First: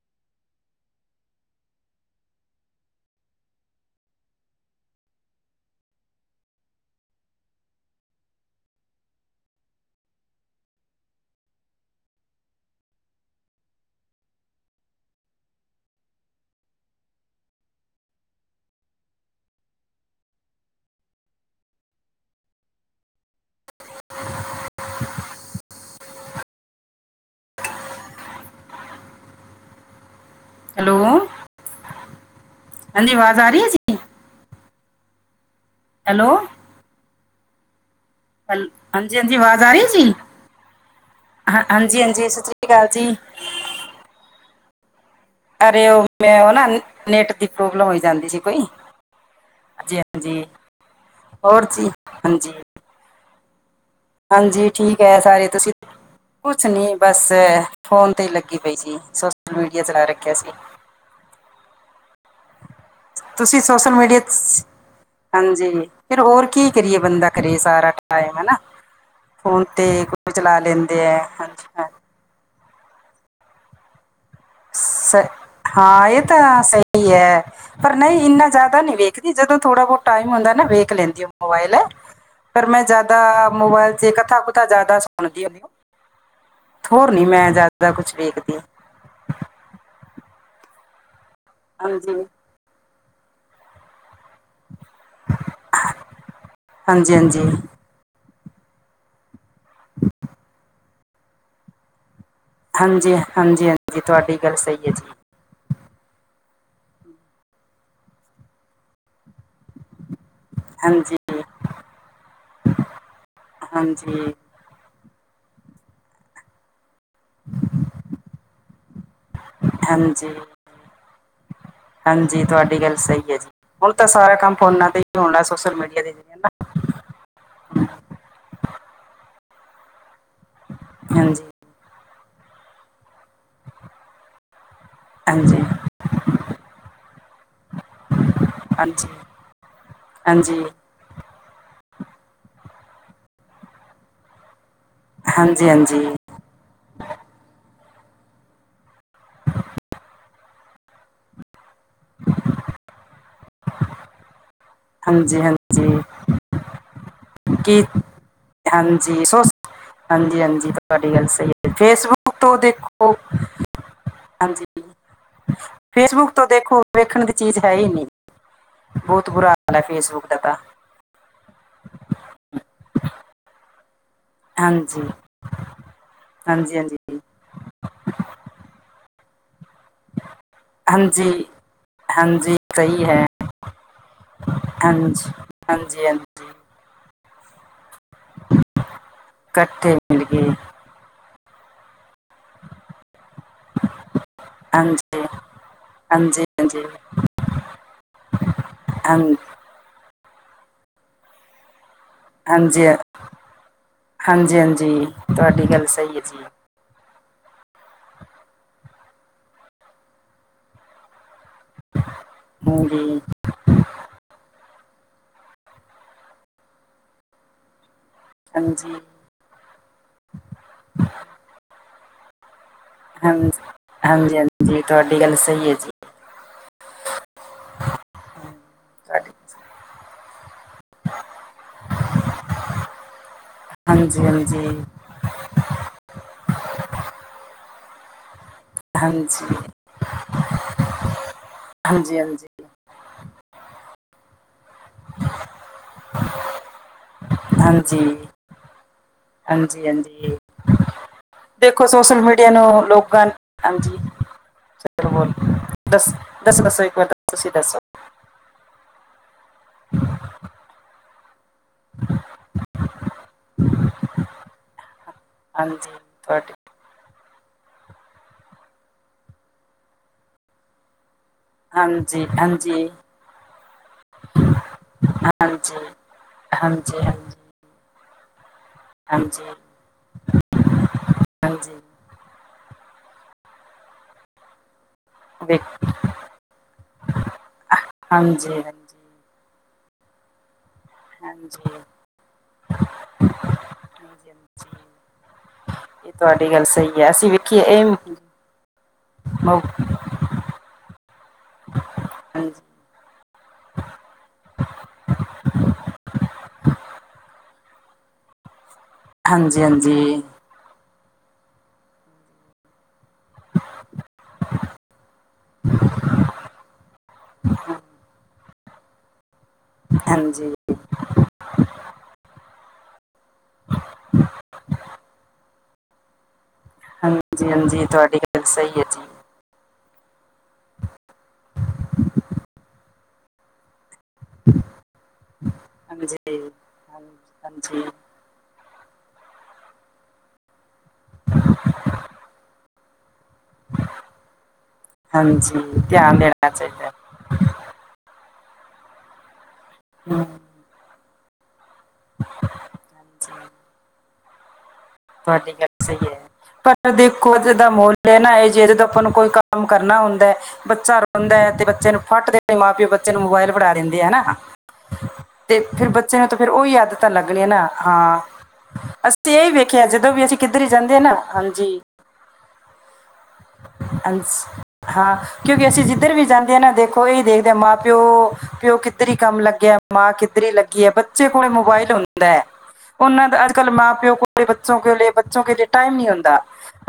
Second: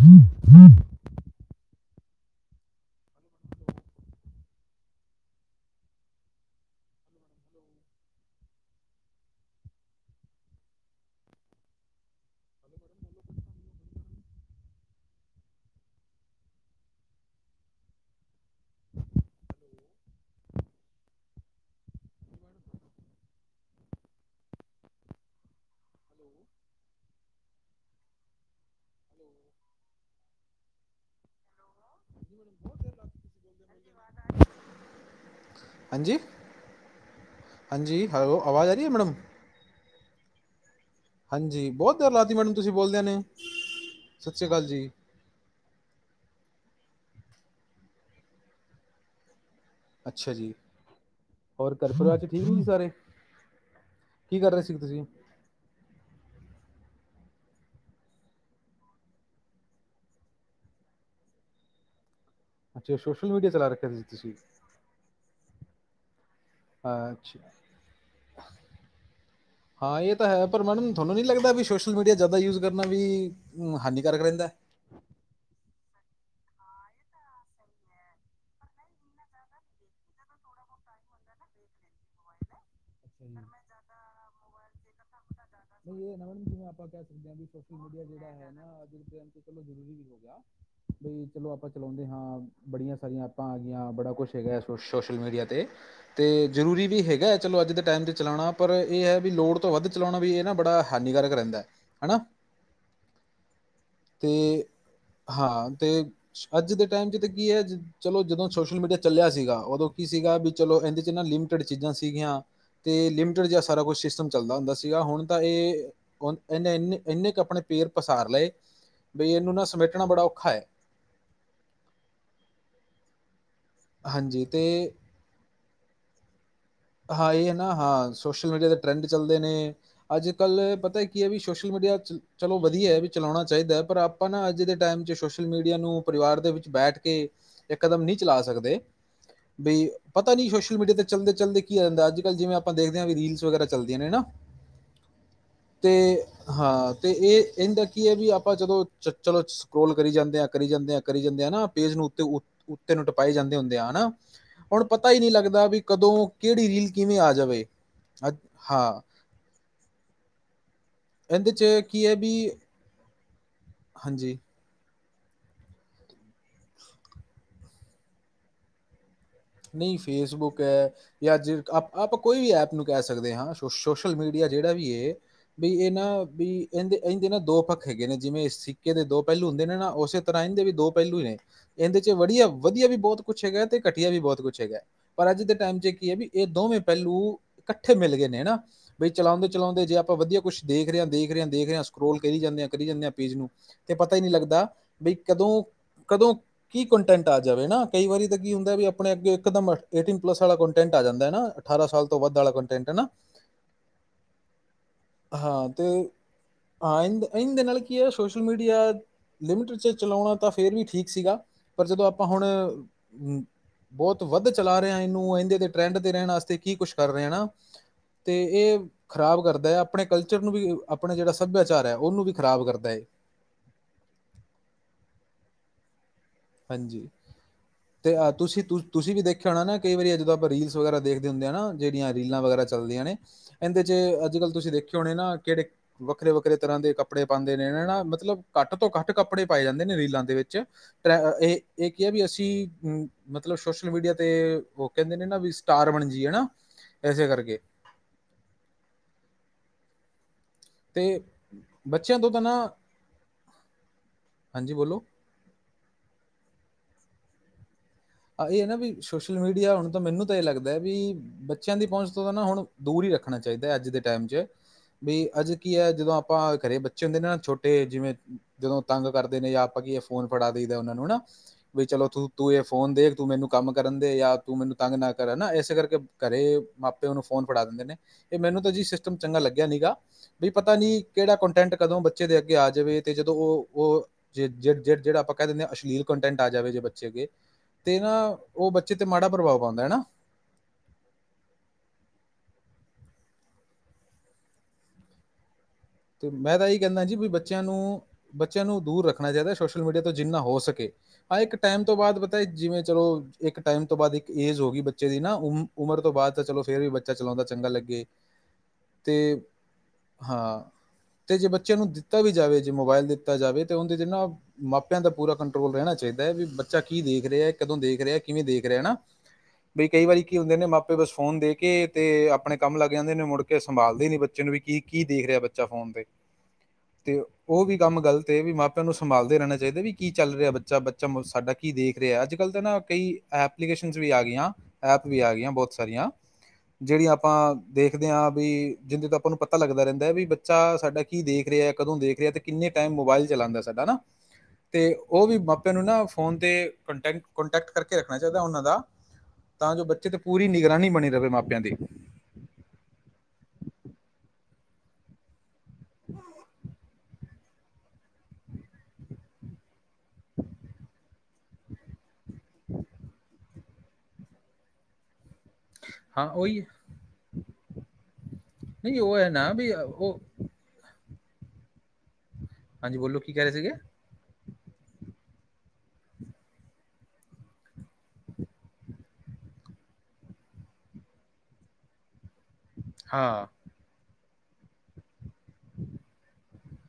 ਹਮ ਹਮ [inaudible] [inaudible] [inaudible] ਹਮ [inaudible] hello ੈ [inaudible] ਹ ਆਵਾਜ਼ ਆ ਰਹੀ ਹੈ ਸੀ ਬ ਹੈਲੋ ਹਾਂਜੀ ਹੈਲੋ ਹੈਲ- ਆਵਾਜ਼ ਆ ਰਹੀ ਹੈ ਮੈਡਮ ਹਾਂਜੀ ਹਾਂਜੀ ਆਵਾਜ਼ ਆ ਰਹੀ ਹੈ ਜੀ ਹਾਂ- ਹਾਂਜੀ ਬਹੁਤ ਹਾਂਜੀ ਦੇਰਾਲਾਤ ਸਤਿ ਮੈਡਮ ਸ਼੍ਰੀ ਤੁਸੀਂ ਅਕਾਲ ਬੋਲਦੇਿਆਂ ਜੀ ਨੇ ਸਤਿ ਸ੍ਰੀ ਅਕਾਲ ਜੀ ਅਰੇ ਉਹ ਮੈਂ ਉਹ ਨਾ ਨੈਟ ਦੀ ਪ੍ਰੋਬਲਮ ਹੋਈ ਜਾਂਦੀ ਸੀ ਕੋਈ ਹਾਂਜੀ ਅੱਛਾ ਹਾਂਜੀ ਜੀ ਹੋਰ ਚੀਜ਼ ਘਰ ਪਰਿਵਾਰ ਚ ਠੀਕ ਹਾਂਜੀ ਨੇ ਜੀ ਸਾਰੇ ਕੀ ਕਰ ਰਹੇ ਹਾਂਜੀ ਸੀ ਠੀਕ ਤੁਸੀਂ ਹੈ ਸਾਰੇ ਤੁਸੀਂ ਕੁਛ ਨੀ ਬਸ ਫੋਨ ਤੇ ਹੀ ਲੱਗੀ ਪਈ ਸੀੀ ਸੋਸ਼ਲ ਮੀਡੀਆ ਚਲਾ ਰੱਖਿਆ ਸੀ ਅੱਛਾ ਸੋਸ਼ਲ ਮੀਡੀਆ ਤੁਸੀਂ ਚਲਾ ਰੱਖਿਆ ਸੋਸ਼ਲ ਸੀ ਮੀਡੀਆ ਤੁਸੀਂ ਹਾਂਜੀ ਫਿਰ ਹੋਰ ਕੀ ਕਰੀਏ ਬੰਦਾ ਅੱਛਾ ਕਰੇ ਸਾਰਾ ਟਾਈਮ ਹਨਾ ਹਾਂ ਇਹ ਤਾਂ ਹੈ ਪਰ ਮੈ ਲੈਂਦੇ ਤੁਹਾਨੂੰ ਆ ਨੀ ਲੱਗਦਾ ਵੀ ਹਾਂਜੀ ਹਾਂ ਸੋਸ਼ਲ ਮੀਡੀਆ ਜ਼ਿਆਦਾ ਯੂਜ ਕਰਨਾ ਵੀ ਹਾਨੀਕਾਰਕ ਰਹਿੰਦਾ ਸ ਹਾਂ ਇਹ ਤਾਂ ਸਹੀ ਹੈ ਪਰ ਨਹੀਂ ਇੰਨਾ ਜ਼ਿਆਦਾ ਨਹੀਂ ਵੇਖਦੀ ਜਦੋਂ ਥੋੜ੍ਹਾ ਬਹੁਤ ਟਾਈਮ ਹੁੰਦਾ ਨਾ ਵੇਖ ਲੈਂਦੀ ਮੋਬਾਇਲ ਪਰ, ਮੈਂ ਜਿਆਦਾ ਮੋਬਾਇਲ ਚ ਕਥਾ ਕੁਥਾ ਜਿਆਦਾ ਸੁਣਦੀ ਹ। ਨਹੀਂ ਇਹ ਨਾ, ਮੈਮ ਜਿਵੇਂ ਆਪਾਂ ਕਹਿ ਸਕਦੇ ਹਾਂ ਵੀ ਸੋਸ਼ਲ ਮੀਡੀਆ ਕੁਛ ਜਿਹੜਾ ਹੈ ਵੇਖਦੀ ਨਾ ਚਲੋ ਜ਼ਰੂਰੀ ਵੀ ਹੋ ਗਿਆ। ਬਈ ਚਲੋ ਆਪਾਂ ਚਲਾਉਂਦੇ ਹਾਂਜੀ ਹਾਂ। ਬੜੀਆਂ ਸਾਰੀਆਂ ਆਪਾਂ ਆ ਗਈਆਂ ਬੜਾ ਕੁਛ ਹੈਗਾ ਸੋ ਸ਼ੋਸ਼ਲ ਮੀਡੀਆ 'ਤੇ ਅਤੇ ਜ਼ਰੂਰੀ ਵੀ ਹਾਂਜੀ ਹੈਗਾ ਹੈ। ਹਾਂਜੀ ਚਲੋ, ਅੱਜ ਦੇ ਟਾਈਮ 'ਤੇ ਚਲਾਉਣਾ ਪਰ ਇਹ ਹੈ, ਵੀ ਲੋੜ ਤੋਂ ਵੱਧ ਚਲਾਉਣਾ ਵੀ ਇਹ ਨਾ ਬੜਾ ਹਾਨੀਕਾਰਕ ਰਹਿੰਦਾ ਹੈ ਨਾ ਹਾਂਜੀ- ਹਾਂਜੀ- ਹਾਂਜੀ ਤੁਹਾਡੀ ਗੱਲ ਅਤੇ ਸਹੀ ਹੈ ਜੀ। ਹਾਂ ਤੇ ਅੱਜ ਦੇ ਟਾਈਮ ਚ ਤਾਂ ਕੀ ਹੈ, ਚਲੋ ਜਦੋਂ ਸੋਸ਼ਲ ਮੀਡੀਆ ਚੱਲਿਆ ਸੀਗਾ ਉਦੋਂ ਕੀ ਸੀਗਾ ਵੀ ਚਲੋ ਇਹਦੇ ' ਹਾਂਜੀ ਨਾ ਲਿਮਟਡ ਚੀਜ਼ਾਂ ਸੀਗੀਆਂ ਤੇ ਲਿਮਟਡ ਜਿਹਾ ਸਾਰਾ ਕੁਛ ਸਿਸਟਮ ਹਾਂਜੀ ਚੱਲਦਾ ਹੁੰਦਾ ਸੀਗਾ ਹੁਣ ਤਾਂ ਇਹ, ਉਹ ਇਹਨੇ ਇੰਨੇ- ਇੰਨੇ ਕੁ ਆਪਣੇ ਪੇਰ ਪਸਾਰ ਲਏ ਬਈ, ਇਹਨੂੰ ਨਾ ਸਮੇਟਣਾ ਬੜਾ ਹਾਂਜੀ ਔਖਾ ਹੈ। ਹਾਂਜੀ, ਤੁਹਾਡੀ ਗੱਲ ਸਹੀ ਹੈ ਜੀ, ਹੁਣ ਤਾਂ ਸਾਰਾ ਹਾਂਜੀ ਕੰਮ ਫੋਨਾ ਅਤੇ ਤੇ ਹੀ ਹੋਣਾ ਸੋਸ਼ਲ ਮੀਡੀਆ ਤੇ ਹਾਂ ਇਹ ਹੈ, ਨਾ ਹਾਂ, ਸੋਸ਼ਲ ਮੀਡੀਆ ਦੇ ਟਰੈਂਡ ਚੱਲਦੇ ਨੇ ਅੱਜ ਕੱਲ੍ਹ ਪਤਾ ਨਾ ਕੀ ਹੈ ਵੀ ਹਾਂਜੀ ਸੋਸ਼ ਸੋਸ਼ਲ ਮੀਡੀਆ ਚ ਚਲੋ ਵਧੀਆ ਹੈ, ਵੀ ਚਲਾਉਣਾ ਚਾਹੀਦਾ ਪਰ ਆਪਾਂ ਨਾ ਅੱਜ ਦੇ ਟਾਈਮ 'ਚ ਸੋਸ਼ਲ ਹਾਂਜੀ ਮੀਡੀਆ ਨੂੰ, ਪਰਿਵਾਰ ਦੇ ਵਿੱਚ ਬੈਠ ਕੇ ਕਦਮ ਨਹੀਂ ਚਲਾ ਸਕਦੇ, ਹਾਂਜੀ ਬਈ ਪਤਾ ਨਹੀਂ ਹਾਂਜੀ ਸੋਸ਼ਲ ਮੀਡੀਆ ਤੇ ਚਲਦੇ ਚਲਦੇ ਕੀ ਜਾਂਦਾ ਅੱਜ ਕੱਲ੍ਹ ਜਿਵੇਂ, ਆਪਾਂ ਦੇਖਦੇ ਹਾਂ ਵੀ ਰੀਲਸ ਵਗੈਰਾ ਚੱਲਦੀਆਂ ਨੇ ਹਨ ਨਾ ਹਾਂਜੀ ਤੇ ਹਾਂਜੀ ਹਾਂ, ਤੇ ਇਹ ਇਹਦਾ ਕੀ ਹੈ ਵੀ ਆਪਾਂ ਜਦੋਂ ਚਲੋ ਸਕਰੋਲ ਕਰੀ ਜਾਂਦੇ ਆ, ਕਰੀ ਜਾਂਦੇ ਆ, ਕਰੀ ਜਾਂਦੇ ਆ ਨਾ ਪੇਜ ਨੂੰ ਉੱਤੇ, ਉੱਤੇ ਨੂੰ ਟਪਏ ਜਾਂਦੇ ਹੁੰਦੇ ਆ ਹਨਾ ਹੁਣ ਪਤਾ ਹੀ ਨਹੀਂੀ ਹਾਂਜੀ ਲੱਗਦਾ ਵੀ ਹਾਂਜੀ ਕਦੋਂ ਕਿਹੜੀ ਰੀਲ ਕਿਵੇਂ ਆ ਜਾਵੇ ਕੀ ਅ ਹਾਂ [unintelligible] ਹਾਂਜੀ -ਹਾਂਜੀ ਤੁਹਾਡੀ ਗੱਲ ਸਹੀ ਇਹਦੇ 'ਚ ਹੈ, ਕੀ ਵੀ ਫੇਸਬੁੱਕ ਤੋਂ ਦੇਖੋ-, ਹਾਂਜੀ ਫੇਸਬੁੱਕ ਤੋਂ ਦੇਖੋ, ਵੇਖਣ ਦੀ ਚੀਜ਼ ਹੈ ਹੀ ਨ ਬਹੁਤ ਬੁਰਾ ਹਾਲ ਨਹੀਂ ਫੇਸਬੁੱਕ ਦਾਤਾ। ਹੈ ਜਾਂ ਜੇ ਆਪਾਂ ਕੋਈ ਵੀ ਐਪ ਨੂੰ ਕਹਿ ਸਕਦੇ ਹਾਂ, ਸ ਸੋਸ਼ਲ ਮੀਡੀਆ ਜਿਹੜਾ ਵੀ ਹਾਂਜੀ ਇਹ ਬ ਇਹ ਨਾ ਵੀ ਹਾਂਜੀ ਹਾਂਜੀ ਇਹਿੰਦੇ -ਇਹਿੰਦੇ ਨਾ ਦੋ ਪੱਕ ਹੈਗੇ ਨੇ ਜਿਵੇਂ ਸਿੱਕੇ ਦੇ ਦੋ ਪਹਿਲੂ ਹੁੰਦੇ ਨੇ ਨਾ ਉਸੇ ਤਰ੍ਹਾਂ ਇਹਦੇ ਵੀ ਦੋ ਪਹਿਲੂ ਹੀ ਨੇ, ਹਾਂਜੀ ਇਹਦੇ ਚ ਵਧੀਆ- ਹਾਂਜੀ ਵਧੀਆ ਵੀ ਸਹੀ ਬਹੁਤ ਹੈ ਕੁੱਛ ਹੈਗਾ, ਤੇ ਘਟੀਆ ਵੀ ਬਹੁਤ ਕੁਛ ਹੈਗਾ, ਪਰ ਹਾਂਜੀ ਅੱਜ ਦੇ ਟਾਈਮ ਚ ਹਾਂਜੀ ਕੀ ਹੈ ਵੀ ਹਾਂਜੀ ਇਹ ਦੋਵੇਂ ਪਹਿਲੂ ਇਕੱਠੇ ਮਿਲ ਗਏ ਨੇ ਹਨਾ ਬਈ, ਚਲਾਉਂਦੇ- ਚਲਾਉਂਦੇ ਇਕੱਠੇ ਜੇ ਆਪਾਂ ਮਿਲ ਵਧੀਆ ਗਏ ਕੁੱਛ ਦੇਖ ਰਹੇ ਹਾਂ ਦੇਖ ਦੇ ਰਿ ਦੇਖ ਰਿਹਾ ਸਕਰੋਲ ਕਰੀ ਜਾਂਦੇ ਆ, ਕਰੀ ਜਾਂਦੇ ਆ, ਪੇਜ ਨੂੰ ਤੇ ਪਤਾ ਹੀ ਨਹੀਂੀ ਲੱਗਦਾ ਬਈ ਹਾਂਜੀ ਕਦੋਂ ਕਦੋਂ ਹਾਂਜੀ ਹਾਂਜੀ ਕੀ ਕੰਟੈਂਟ ਆ ਜਾਵੇ ਨਾ, ਕਈ ਵਾਰੀ ਤਾਂ ਕੀ ਹੁੰਦਾ ਵੀ ਹਾਂ- ਅਠਾਰਾਂ ਪਲਸ ਵਾਲਾ ਕੰਟੈਂਟ ਆ ਜਾਂਦਾ ਨਾ, ਅਠਾਰਾਂ ਸਾਲ ਤੋਂ ਵੱਧ ਵਾਲਾ ਹਾਂਜੀ ਕੰਟੈਂਟ ਹ ਹਾਂਜੀ- ਹਾਂਜੀ ਤੁਹਾਡੀ ਤੇ ਗੱਲ ਸਹੀ ਹੈ ਜੀ ਹਾਂ, ਇੰਨਦ ਇਨ ਦੇ ਨਾਲ ਕੀ ਹੈ ਸੋਸ਼ਲ ਮੀਡੀਆ ਲਿਮਿਟ 'ਚ ਚਲਾਉਣਾ ਤਾਂ ਫਿਰ ਵੀ ਠੀਕ ਸੀਗਾ ਪਰ ਜਦੋਂ ਆਪਾਂ ਹੁਣ, ਹਾਂਜੀ ਬਹੁਤ ਵੱਧ ਚਲਾ ਰਿਹਾ ਇਹਨੂੰਦੇ ਦੇ ਟਰੈਂਡ ਤੇ ਰਹਿਣ ਵਾਸਤੇ ਕੀ ਕੁਛ ਕਰ ਰਹੇਾ ਤੇ ਇਹ ਹਾਂਜੀ ਖ਼ਰਾਬ ਕਰਦਾ ਹੈ, ਆਪਣੇ ਕਲਚਰ ਨੂੰ ਵੀ, ਆਪਣੇ ਜਿਹੜਾ ਸੱਭਿਆਚਾਰ ਹੈ, ਉਹਨੂੰ ਵੀ ਖ਼ਰਾਬ ਕਰਦਾ ਹੈ। ਹਾਂ, ਹਾਂਜੀ -ਹਾਂਜੀ ਤੁਹਾਡੀ ਗੱਲ ਸਹੀ ਹੈ ਜੀ ਹਾਂਜੀ। ਤੇਹ ਤੁਸੀਂ ਤੁਂ ਤੁਸੀਂ ਵੀ ਤੁਹਾਡੀ ਦੇਖਿਆ ਹੋਣਾ ਨਾ, ਕਈ ਵਾਰੀ ਜਦੋਂ ਆਪਾਂ ਰੀਲਸ ਵਗੈਰਾ ਦੇਖਦੇ ਹੁੰਦੇ ਆ ਨਾ, ਜਿਹੜੀਆਂ ਰੀਲਾਂ ਵਗੈਰਾ ਚੱਲਦੀਆਂ ਨੇ ਇਹਦੇ 'ਚ ਹਾਂਜੀ ਅੱਜ ਕੱਲ੍ਹ ਤੁਸੀਂ ਹਾਂਜੀ ਦੇਖਿ ਹੋਣੇ ਨਾ, ਕਿਹੜੇ ਵੱਖਰੇ- ਵੱਖਰੇ ਤਰ੍ਹਾਂ ਦੇ ਕੱਪੜੇ ਪਾਉਂਦੇ ਨੇ ਨਾ ਮਤਲਬ ਘੱਟ ਤੋਂ ਘੱਟ ਕੱਪੜੇ ਹਾਂਜੀ ਪਾਏ ਜਾਂਦੇ ਨੇ, ਰੀਲਾਂ ਦੇ ਵਿੱਚ ਟ ਇਹ -ਇਹ ਕੀ ਹੈ ਹਾਂਜੀ ਵੀ ਹਾਂਜੀ ਅਸੀਂ ਅ ਮਤਲਬ ਸੋਸ਼ਲ ਮੀਡੀਆ ਤੇ ਉਹ ਕਹਿੰਦੇ ਨੇ ਨਾ, ਵੀ ਸਟਾਰ ਬਣ ਜਾਏਾ ਇਸੇ ਕਰਕੇ ਹਾਂਜੀ -ਹਾਂਜੀ ਤੇ ਦੇਖੋ ਬੱਚਿਆਂ ਸੋਸ਼ਲ ਤੋਂ ਤਾਂ ਮੀਡੀਆ ਨਾ ਨੂੰ ਲੋਕਾਂ, ਹਾਂਜੀ ਹਾਂਜੀ ਬੋਲੋ। ਬੋਲ ਦੱਸ, ਦੱਸੋ-ਦੱਸੋ ਇੱਕ ਵਾਰ ਦ ਤੁਸੀ ਦੱਸੋ ਇਹ ਨਾ ਵੀ ਸੋਸ਼ਲ ਮੀਡੀਆ ਹੁਣ ਤਾਂ ਮੈਨੂੰ ਤਾਂ ਇਹ ਲੱਗਦਾ ਵੀ ਬੱਚ ਬੱਚਿਆਂ ਦੀ ਪਹੁੰਚ ਤੋਂ ਤਾਂ ਹੁਣ ਦੂਰ ਹੀ ਰੱਖਣਾ ਚਾਹੀਦਾ ਹੈ ਅੱਜ ਦੇ ਟਾਈਮ ਚ ਬੀ ਅੱਜ ਕੀ ਹੈ ਹਾਂਜੀ ਜਦੋਂ ਤੁਹਾਡੀ ਆਪਾਂ ਕਰੇ ਬੱ ਚੇ ਹੁੰਦੇ ਨੇ ਛੋਟੇ ਜਿਵੇਂ ਜਦੋਂ ਤੰਗ ਕਰਦੇ ਨੇ ਜਾਂ ਆਪਾਂ ਕੀ ਇਹ ਫੋਨ ਫੜਾ ਦੇਦਾ ਉਹ ਨੂੰ ਹਨਾ ਬਈ ਚਲੋ ਹਾਂਜੀ ਤੂੰ ਤੂੰ ਏਫ ਹਾਂਜੀ ਫ਼ੋਨ ਦੇਖ ਤੂੰ ਮੈਨੂੰ ਕੰਮ ਕਰਨ ਦੇ ਜਾਂ ਤੂੰ ਮੈਨੂੰ ਤੰਗ ਨਾ ਕਰ ਨਾ ਇਸੇ ਹਾਂਜੀ ਹਾਂਜੀ ਕਰਕੇ ਘਰੇ ਹਾਂਜੀ ਮਾਪੇ ਨੂੰ ਫੋਨ ਪੜਾ ਦਿੰਦੇ ਨੇ ਇਹ ਮੈਨੂੰ ਤਾਂ ਜੀ ਸਿਸਟਮ ਚੰਗਾ ਹਾਂਜੀ ਲੱਗਿਆ ਨੀਗਾ, ਬਈ ਪਤਾ ਨੀ ਕਿਹੜਾ ਕੰਟੈਂਟ ਹਾਂਜੀ ਕਦੋਂ ਬੱਚੇ ਦੇ ਅੱਗੇ ਆ ਜਾਵੇ ਤੇ ਜਦੋਂ ਉਹ ਜਿਹੜਾ ਆਪਾਂ ਕਹਿ ਵੇਖ ਦਿੰਦੇ ਹਾਂ ਅਸ਼ਲੀਲ ਕੰਟੈਂਟ ਆ ਜਾਵੇ, ਤੇ ਬੱਚੇ ਅੱ ਤੇ ਨਾ ਹਾਂਜੀ ਉਹ ਬੱਚੇ ਹਾਂਜੀ ਤੇ ਮਾੜਾ ਪ੍ਰਭਾਵ ਪਾਉਂਦਾ ਹਨਾ ਹਾਂਜੀ-ਹਾਂਜੀ-ਹਾਂਜੀ [inaudible] ਤੇ ਮੈਂ ਤਾਂ ਇਹ ਕਹਿੰਦਾ ਜੀ ਵੀ ਅਸੀਂ ਬੱਚਿਆਂ ਵੇਖੀਏ ਇਹ ਨੂੰ, ਬੱਚਿਆਂ ਨੂੰ ਦੂਰ ਰੱਖਣਾ ਚਾਹੀਦਾ ਮੋ- ਸੋਸ਼ਲ ਮੀਡੀਆ ਤੋਂ ਜਿੰਨਾ ਹੋ ਸਕੇ, ਆਹ ਇੱਕ ਟਾਈਮ ਤੋਂ ਬਾਅਦ ਪਤਾਏ ਹਾਂਜੀ ਜਿਵੇਂ ਚਲੋ ਇੱਕ ਟਾਈਮ ਤੋਂ ਬਾਅਦ ਇੱਕ ਏਜ ਹੋ ਗਈ ਬੱਚੇ ਦੀ ਨਾ ਉਮਰ ਤੋਂ ਬਾਅਦ ਤਾਂ ਚਲੋ ਫੇਰ ਵੀ ਬੱਚਾ ਚਲਾਉਂਦਾ ਚੰਗਾ ਲੱਗੇ। ਤੇ ਹਾਂਜੀ ਹਾਂਜੀ ਹਾਂ। ਤੇ ਜੇ ਬੱਚਿਆਂ ਨੂੰ ਦਿੱਤਾ ਵੀ ਜਾਵੇ ਜੇ ਮੋਬਾਇਲ ਦਿੱਤਾ ਜਾਵੇ ਤਾਂ ਉਹਦੇ ਜ ਨਾ ਮਾਪਿਆਂ ਦਾ ਪੂਰਾ ਕੰਟਰੋਲ ਰਹਿਣਾ ਚਾਹੀਦਾ ਹੈ ਵੀ ਬੱਚਾ ਕੀ ਦੇਖ ਰਿਹਾ ਕਦੋਂ ਦੇਖ ਰਿਹਾ ਕਿਵੇਂ ਦੇਖ ਰਿਹਾ ਹਨਾ। ਬਈ ਕਈ ਵਾਰੀ ਕੀ ਹਾਂਜੀ ਹੁੰਦੇ ਨੇ ਮਾਪੇ ਬਸ ਫੋਨ ਦੇ ਕੇ ਤੇ ਆਪਣੇ ਕੰਮ ਲੱਗ ਜਾਂਦੇ ਨੇ ਮੁ ੜ ਕੇ ਸੰਭਾਲਦੇ ਨੀ ਬੱਚੇ ਨੂੰ ਵੀ ਕੀ-ਕੀ ਦੇਖ ਰਿਹਾ ਬੱਚਾ ਫੋਨ ਤੇ ਤੇ ਹਾਂਜੀ ਉਹ ਵੀ ਹਾਂਜੀ ਕੰਮ ਤੁਹਾਡੀ ਗਲਤ ਹੈ ਗੱਲ ਵੀ ਸਹੀ ਮਾਪਿਆਂ ਨੂੰ ਜੀ ਸੰਭਾਲਦੇ ਰਹਿਣਾ ਚਾਹੀਦਾ ਵੀ ਕੀ ਚੱਲ ਰਿਹਾ ਬੱਚਾ-ਬੱਚਾ ਸਾਡਾ ਕੀ ਦੇਖ ਰਿਹਾ ਅੱਜ-ਕੱਲ੍ਹ ਤਾਂ ਨਾ ਕਈ ਐਪਲੀਕੇਸ਼ਨ ਵੀ ਆ ਗਈਆਂ ਐਪ ਵੀ ਆ ਗਈਆਂ ਬਹੁਤ ਸਾਰੀਆਂ। ਹਾਂਜੀ ਜਿਹੜੀਆਂ ਆਪਾਂ ਹਾਂਜੀ ਦੇਖਦੇ ਹਾਂ ਵੀ ਜਿਦੇ ਤੋਂ ਆਪਾਂ ਨੂੰ ਪਤਾ ਲੱਗਦਾ ਰਹਿੰਦਾ ਵੀ ਬੱਚਾ ਸਾਡਾ ਕੀ ਦੇਖ ਰਿਹਾ ਕਦੋਂ ਦੇਖ ਰਿਹਾ ਤੇ ਕਿੰਨੇ ਟਾਈਮ ਮੋਬਾਇਲ ਚਲਾਂਦਾ ਸਾਡਾ ਨਾ। ਤੇ ਉਹ ਵੀ ਹਾਂਜੀ ਮਾਪਿਆਂ ਨੂੰ ਨਾ ਧਿਆਨ ਫੋਨ ਤੇ ਦੇਣਾ ਚਾਹੀਦਾ ਕੰਟੈਕਟ ਕੋਟੈਕਟ ਕਰਕੇ ਰੱਖਣਾ ਚਾਹੀਦਾ ਉਹਨਾਂ ਦਾ ਤਾਂ ਜੋ ਬੱਚੇ ਤੇ ਹਮ ਪੂਰੀ ਨਿਗਰਾਨੀ ਬਣੀ ਰਹੇ ਮਾਪਿਆਂ ਦੀ। [inaudible] ਤੁਹਾਡੀ ਗੱਲ ਸਹੀ ਹੈ ਪਰ ਦੇਖ ਦਾ ਮੁੱਲ ਹੈ ਨਾ ਇਹ ਜੇ ਆਪਾਂ ਨੂੰ ਕੋਈ ਕੰਮ ਕਰਨਾ ਹੁੰਦਾ ਹੈ। ਬੱਚਾ ਰੋਂਦਾ ਹੈ ਤੇ ਬੱਚੇ ਨੂੰ ਫੱਟ ਦੇਦੇ ਮਾਂ ਪਿਓ ਬੱਚੇ ਨੂੰ ਮੋਬਾਇਲ ਫੜਾ ਦਿੰਦੇ ਹੈ ਹਨਾ। ਤੇ ਫੇਰ ਬੱਚੇ ਨੂੰ ਹਾਂ ਤਾਂ ਫਿਰ ਉਹੀ ਉਹ ਆਦਤਾਂ ਲੱਗਣੀਆਂ ਨਾ ਹਾਂ ਨਹੀਂ ਉਹ ਹੈ ਅਸੀਂ ਇਹੀ ਨਾ ਵੇ ਵੀ ਉਹ ਕਿੱਧਰ ਹੀ ਜਾਂਦੇ ਆ ਨਾ ਹਾਂਜੀ। ਹਾਂਜੀ ਬੋਲੋ ਕੀ ਕਹਿ ਰਹੇ ਸੀਗੇ। ਹਾਂ ਕਿਉਂਕਿ ਅਸੀਂ ਜਿੱਧਰ ਵੀ ਜਾਂਦੇ ਹਾਂ ਨਾ ਦੇਖੋ ਇਹੀ ਦੇਖਦੇ ਹਾਂ ਮਾਂ ਪਿਓ ਪਿਓ ਕਿੱਧਰ ਕੰਮ ਲੱਗਿਆ ਮਾਂ ਕਿੱਧਰੀ ਲੱਗੀ ਹੈ ਬੱਚੇ ਕੋਲ ਮੋਬਾਇਲ ਹੁੰਦਾ। ਉਹਨਾਂ ਦਾ ਹਾਂ ਅੱਜ-ਕੱਲ੍ਹ ਮਾਂ ਪਿਓ ਕੋ ਬੱਚੋ-ਬੱਚੋ ਲੀਏ ਟਾਈਮ ਨੀ ਹੁੰਦਾ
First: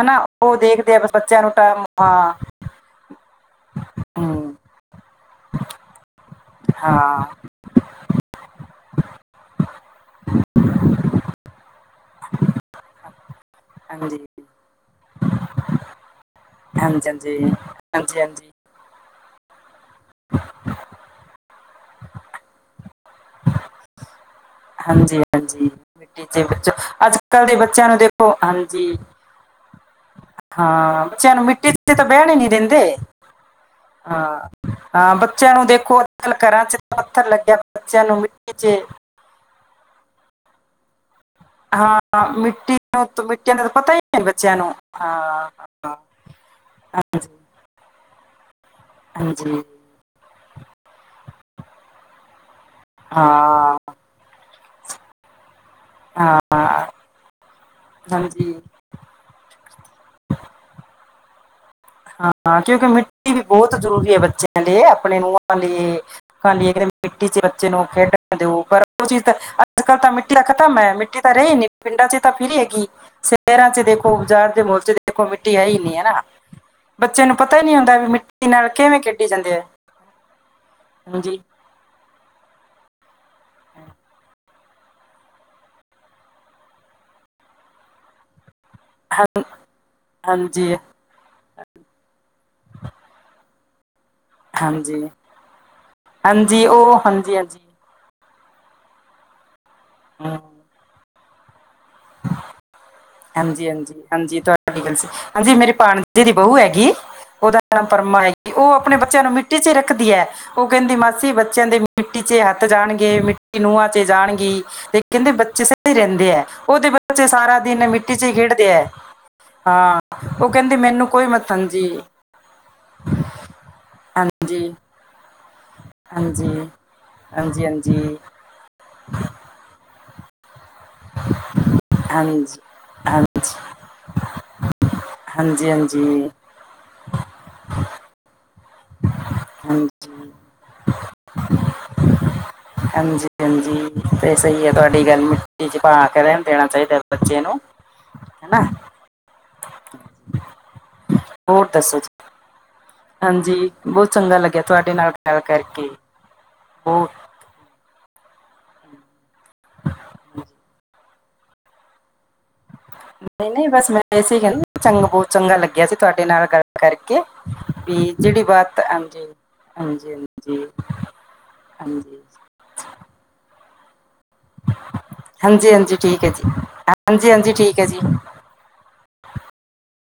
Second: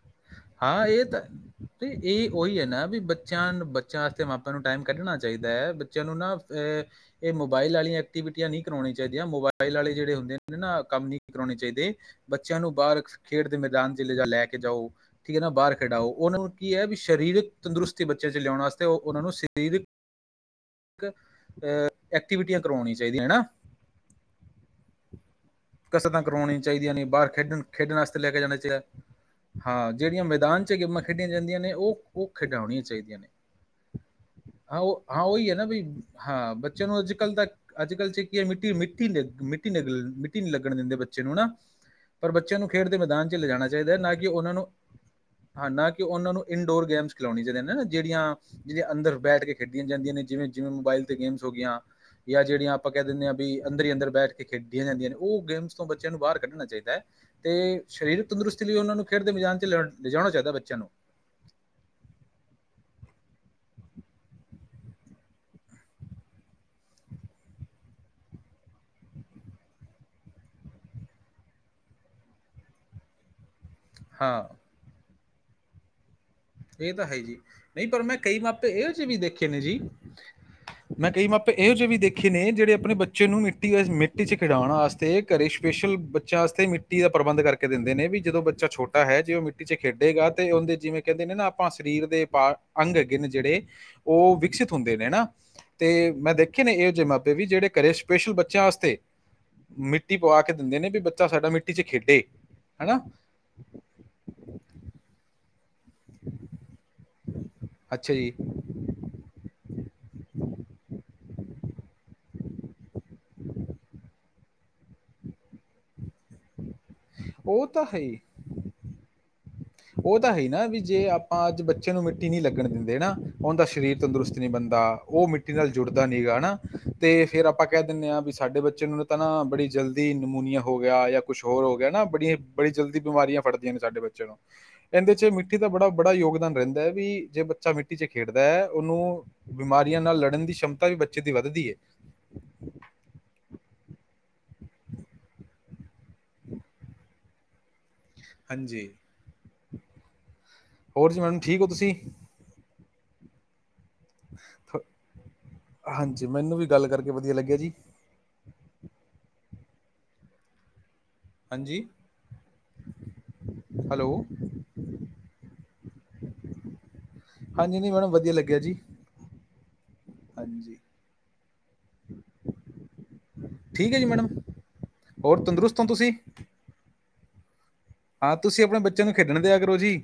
ਹਨਾ। ਉਹ ਹਾਂ ਦੇਖਦੇ ਆ ਇਹ ਬਸ ਬੱਚਿਆਂ ਨੂੰ ਟਾਈਮ ਤੇ ਇਹ ਹਾਂ ਉਹੀ ਹੈ ਨਾ ਵੀ ਬੱਚ ਬੱਚਿਆਂ ਵਾਸਤੇ ਮਾਪਿਆਂ ਹਮ, ਨੂੰ ਟਾਈਮ ਕੱਢਣਾ ਚਾਹੀਦਾ ਹੈ ਬੱਚਿਆਂ ਨੂੰ ਨਾ ਅ ਹਾਂ ਇਹ ਮੋਬਾਈਲ ਵਾਲੀਆਂ ਐਕਟੀਵਿਟੀਆਂ ਨਹੀਂ ਕਰਵਾਉਣੀਆਂ ਚਾਹੀਦੀਆਂ ਮੋਬਾਇਲ ਵਾਲੇ ਜਿਹੜੇ ਹੁੰਦੇ ਨੇ ਨਾ ਕੰਮ ਨਹੀਂ ਕਰਾਉਣੇ ਚਾਹੀਦੇ। ਬੱਚਿਆਂ ਨੂੰ ਬਾਹਰ ਖੇਡ ਦੇ ਮੈਦਾਨ 'ਚ ਹਾਂਜੀ ਜਾ ਲੈ ਕੇ ਜਾਓ। ਠੀਕ ਹੈ ਨਾ ਬਾਹਰ ਖਿਡਾਓ ਉਹਨਾਂ ਨੂੰ ਕੀ ਹਾਂਜੀ ਹੈ ਵੀ ਸਰੀਰਕ ਹਾਂਜੀ ਤੰਦਰੁਸਤੀ ਹਾਂਜੀ ਬੱਚਿਆਂ 'ਚ ਹਾਂਜੀ ਲਿਆਉਣ ਵਾਸਤੇ ਉਹਨਾਂ ਨੂੰ ਸ਼ਰੀਰ ਐਕਟੀਵਿਟੀਆਂ ਕਰਵਾਉਣੀਆਂ ਚਾਹੀਦੀਆਂ ਹੈਨਾ। ਹਾਂਜੀ ਹਾਂਜੀ ਕਸਰਤਾਂ ਮਿੱਟੀ 'ਚ ਕਰਵਾਉਣੀਆਂ ਬੱਚੋ ਚਾਹੀਦੀਆਂ ਨੇ ਅੱਜ ਬਾਹਰ ਕੱਲ ਦੇ ਬੱਚਿਆਂ ਖੇਡਣ-ਖੇਡਣ ਨੂੰ ਆਸਤੇ ਲੈ ਦੇਖੋ ਕੇ ਜਾਣਾ ਚਾਹੀਦਾ। ਹਾਂਜੀ ਹਾਂ ਜਿਹੜੀਆਂ ਮੈਦਾਨ 'ਚ ਗੇਮਾਂ ਹਾਂ ਖੇਡੀਆਂ ਬੱਚਿਆਂ ਨੂੰ ਜਾਂਦੀਆਂ ਮਿੱਟੀ ਨੇ 'ਚ ਤਾਂ ਬਹਿਣ ਉਹ-ਉਹ ਹੀ ਨਹੀਂ ਖਿਡਾਉਣੀਆਂ ਦਿੰਦੇ ਚਾਹੀਦੀਆਂ ਨੇ। ਹਾਂ ਉਹ ਹਾਂ ਉਹੀ ਬੱਚਿਆਂ ਹੈ ਨਾ ਨੂੰ ਦੇਖੋ ਅੱਜ ਕੱਲ ਹਾਂ ਘਰਾਂ ਚ ਬੱਚਿਆਂ ਨੂੰ ਪੱਥਰ ਅੱਜ-ਕੱਲ ਤਾਂ ਲੱਗਿਆ ਬੱਚਿਆਂ ਅੱਜ-ਕੱਲ੍ਹ 'ਚ ਨੂੰ ਕੀ ਹੈ ਮਿੱਟੀ ਚ ਮਿੱਟੀ-ਮਿੱਟੀ, ਮਿੱਟੀ-ਮਿੱਟੀ ਲੱਗਣ ਦਿੰਦੇ ਬੱਚੇ ਨੂੰ ਨਾ। ਹਾਂ ਪਰ ਬੱਚਿਆਂ ਨੂੰ ਮਿੱਟੀ ਖੇਡ ਦੇ ਤਾਂ ਮੈਦਾਨ 'ਚ ਮਿੱਟੀਆਂ ਦਾ ਲਿਜਾਣਾ ਤਾਂ ਪਤਾ ਚਾਹੀਦਾ ਹੀ ਨਾ ਕਿ ਨਹੀਂ ਉਹਨਾਂ ਬੱਚਿਆਂ ਨੂੰ ਹਾਂ ਨਾ ਕਿ ਉਹਨਾਂ ਨੂੰ ਇਨਡੋਰ ਗੇਮਸ ਹਾਂਜੀ ਖਿਲਾਉਣ ਇੰਝ ਕਹਿੰਦੇ ਜੇੜੀਆਂ-ਜੇੜੀਆ ਅੰਦਰ ਬੈਠ ਕੇ ਹਾਂਜੀ ਖੇਡੀਆਂ ਜਾਂਦੀਆਂ ਨੇ ਜਿਵੇਂ- ਜਿਵੇਂ ਮੋਬਾਈਲ ਤੇ ਗੇਮਜ਼ ਹੋ ਗੀਆਂ। ਜਾਂ ਜਿਹੜੀਆਂ ਆਪਾਂ ਕਹਿ ਦਿੰਦੇ ਹਾਂ ਵੀ ਅੰਦਰ ਹੀ ਅੰਦਰ ਬੈਠ ਕੇ ਖੇਡੀਆਂ ਜਾਂਦੀਆਂ ਨੇ ਉਹ ਗੇਮਸ ਤੋਂ ਬੱਚਿਆਂ ਨੂ ਬਾਰ ਕੱਢਨਾ ਹਾਂ ਚਾਹੀਦਾ ਤੇ ਸ਼ਰੀਰਕ ਹਾਂਜੀ ਤੰਦਰੁਸਤੀ ਲਈ ਓਨਾਂ ਨੂ ਖੇਡ ਦੇ ਮੇਜ਼ਾਨ 'ਚ ਲੈ, ਲਿਜਾਣਾ ਚਾਹੀਦਾ ਬੱਚਿਆਂ ਨੂੰ ਹਾਂ ਕਿਉਂਕਿ ਮਿੱਟੀ ਵੀ ਬੋਤ ਜਰੂਰੀ ਏ ਬੱਚਿਆਂ ਲਈਏ ਅਪਣੇ ਨੂੰਆਂ ਲਈਏ। [unintelligible] ਮਿੱਟੀ 'ਚ ਬੱਚੇ ਨੂ, ਖੇਡਣ ਦੇਓ, ਪਰ ਓ ਚੀਜ ਤਾਂ ਅਜ ਕਲ ਤਾਂ ਮਿੱਟੀਆਂ ਖਤਮੈ ਮਿੱਟੀ ਤਾਂ ਰਈ ਨੀ ਪਿੰਡਾਂ 'ਚ ਤਾਂ ਫਿਰ ਹੈਗੀ ਸਹਿਰਾਂ 'ਚ ਦੇਖੋ ਹਾਂ ਬਾਜਾਰ ਦੇ ਮੋਲ 'ਚ ਦੇਖੋ ਮਿੱਟੀ ਹੈ ਈ ਨੀ ਹੈਨਾ। ਇਹ ਤਾਂ ਹੈਈ ਜੀ ਨਈ ਪਰ ਮੈਂ ਕਈ ਨਾਲ ਮਾਪੇ ਇਹੋ ਕਿਵੇਂ ਜੇ ਵੀ ਖੇਡੀ ਦੇਖੇ ਜਾਂਦੇ ਨੇ ਆ ਜੀ ਮੈਂ ਕਈ ਹਾਂਜੀ ਮਾਪੇ ਇਹੋ ਜੇ ਵੀ ਦੇਖੇ ਨੇ ਜਿਹੜੇ ਅਪਣੇ ਬੱਚੇ ਨੂੰ ਮਿੱਟੀ ਵਿਚ ਮਿੱਟੀ 'ਚ ਖਿਡਾਣ ਆਸਤੇ ਘਰੇ ਸਪੇਸ਼ਲ ਬੱਚਿਆਂ ਆਸਤੇ ਮਿੱਟੀ ਦਾ ਪ੍ਰਬੰਧ ਕਰਕੇ ਦੇੰਦੇ ਨੇ ਬਈ ਜਦੋਂ ਬੱਚਾ ਛੋਟਾ ਤਾਂ ਹੈ ਹਾਂ- ਜੇ ਓ ਮਿੱਟੀ ਇਚ ਖੇਡੇਗਾ ਤੇ ਓਂਦੇ ਹਾਂਜੀ ਜਿਵੇਂ ਕੈਂਦੇ ਨੇ ਨਾ ਆਪਾਂ ਸਰੀਰ ਦੇ ਬਾ, ਅੰਗ ਹੈਗੇ ਨੇ ਜੇੜੇ ਓ ਹਾਂਜੀ [unintelligible] ਤੇ ਮੈਂ ਦੇਖੇ ਹਾਂਜੀ ਨੇ, ਇਓ ਉਹ ਜੇ ਮਾਪੇ ਹਾਂਜੀ ਵੀ ਹਾਂਜੀ ਜੇੜੇ ਘਰੇ ਸਪੈਸ਼ਲ ਬੱਚਿਆਂ ਆਸਤੇ, ਮਿੱਟੀ ਹਮ, ਪਵਾ ਕੇ ਦਿੰਦੇ ਨੇ ਬੀ ਬੱਚਾ ਸਾਡਾ ਮਿੱਟੀ ਇਚ ਖੇਡੇ, ਹਣਾ। ਹਾਂਜੀ, ਹਾਂਜੀ, ਹਾਂਜੀ ਤੁਆਡੀ ਗੱਲ ਸੀ, ਹਾਂਜੀ ਮੇਰੇ ਭਾਣਜੇ ਦੀ ਬਹੁੂ ਹੈਗੀ, ਓਦਾ ਨਾਮ ਅੱਛਾ ਪਰਮਾ ਏ, ਜੀ ਓ ਅਪਣੇ ਬੱਚਿਆਂ ਨੂੰ ਮਿੱਟੀ ਇਚ ਰੱਖਦੀ ਐ ਓ ਕਹਿੰਦੀ ਮਾਸੀ ਬੱਚਿਆਂ ਦੇ ਮਿੱਟੀ 'ਚ ਹੱਥ ਜਾਣਗੇ ਮਿੱਟੀ ਨੂਆਂ 'ਚ ਜਾਣਗੀ। ਤੇ ਕਹਿੰਦੇ ਬੱਚੇ ਸਈ ਰਹਿੰਦੇ ਐ ਓਦੇ ਬੱਚੇ ਸਾਰਾ ਉਹ ਤਾਂ ਦਿਨ ਮਿੱਟੀ ਇਚ ਖੇਡਦੇ ਐ। ਓ ਤਾਂ ਹੈਈ ਨਾ ਵੀ ਜੇ ਆਪਾਂ ਮਤ ਅਜ ਹਾਂਜੀ ਬੱਚੇ ਨੂੰ ਮਿੱਟੀ ਨੀ ਲਗਨ ਦੇਂਦੇ ਨਾ ਓੰਦਾ ਸ਼ਰੀਰ ਤੰਦਰੁਸਤ ਨੀ ਹਾਂਜੀ ਬਨਦਾ, ਓ ਮਿੱਟੀ ਨਾਲ ਜੁੜਦਾ ਨੀਗਾ ਹਾਂਜੀ, ਨਾਂ, ਤੇ ਫੇਰ ਆਪਾਂ ਕੈ ਹਾਂਜੀ-ਹਾਂਜੀ, ਦੇਨੇ ਆਂ ਵੀ ਸਾਡੇ ਬੱਚੇ ਨੂ ਤਾਂ ਨਾ ਬੜੀ ਜਲਦੀ ਤੇ ਨਿਮੋਨੀਆ ਹੋ ਗਿਆ ਜਾ ਕੁਛ ਹੋਰ ਹੋ ਗਿਆ ਨਾ ਹਾਂਜੀ। ਬੜੀਆਂ, ਹਾਂਜੀ, ਬੜੀ ਜਲਦੀ ਬਿਮਾਰੀਆਂ ਫੜਦੀਆਂ ਨੇ ਸਾਡੇ ਬੱਚੇ ਨੂੰ ਏਂਦੇ ਇਚ ਮਿੱਟੀ ਦਾ ਬੜਾ, ਬੜਾ ਹਾਂਜੀ-ਹਾਂਜੀ, ਯੋਗਦਾਨ ਰੈਂਦੈ ਵੀ, ਜੇ ਬੱਚਾ ਮਿੱਟੀ ਚ ਖੇਡਦੈ ਓਨੂ ਬਿਮਾਰੀਆਂ ਨਾਲ ਹਾਂਜੀ। ਲੜਨ ਦੀ ਸਮਤਾ ਵੀ ਬੱਚੇ ਦੀ ਵੱਧਦੀ ਏ। ਹਾਂਜੀ, ਹਾਂਜੀ ਤੇ ਸਈ ਏ ਤੂਆਡੀ ਗੱਲ ਮਿੱਟੀ ਇਚ ਬਾਅ ਕੇ ਦੇਣਾ ਚਾਈਦਾ ਬੱਚੇ ਨੂੰ। ਹਨਾ, ਹਾਂਜੀ, ਹੋਰ ਜੀ ਮੈਮ ਠੀਕੋ ਹੋਰ ਤੂਸੀ? ਦੱਸੋ ਜੀ? ਹਾਂਜੀ, ਬੋਤ ਚੰਗਾ ਲਗਿਆ ਤੁਆਡੇ ਨਾਲ ਗਾਲ ਕਰਕੇ, ਹਾਂਜੀ ਮੈਨੂੰ ਵੀ ਗੱਲ ਬੋਤ। ਕਰਕੇ ਵਧੀਆ ਲਗਿਆ ਜੀ। [inaudible] ਹਾਂਜੀ। ਨਈ, ਨਈ ਬਸ ਮੈਂ ਹੈਲੋ ਏਸੇ ਕੈਂਦੀ ਚੰਗ ਬੋਤ ਚੰਗਾ ਲੱਗਿਆ ਸੀ, ਤੁਆਡੇ ਨਾਲ ਗੱਲ ਕਰਕੇ, ਹਾਂਜੀ ਨਹੀਂ ਮੈਡਮ ਵੀ ਵਧੀਆ ਜੇੜੀ ਲੱਗਿਆ ਜੀ। ਬਾਤ ਹਾਂਜੀ, ਹਾਂਜੀ, ਹਾਂਜੀ। ਹਾਂਜੀ। ਠੀਕੇ ਜੀ ਮੈਡਮ। ਹੋਰ ਹਾਂਜੀ, ਤੰਦਰੁਸਤ ਹੋ ਹਾਂਜੀ ਤੁਸੀਂ ਠੀਕ ਜੀ ਹਾਂਜੀ, ਹਾਂਜੀ ਠੀਕ ਜੀ। ਹਾਂ, ਤੂਸੀ ਅਪਣੇ ਬੱਚੇਆਂ ਨੂੰ ਖੇਡਣ ਦਿਆ ਕਰੋ ਜੀ।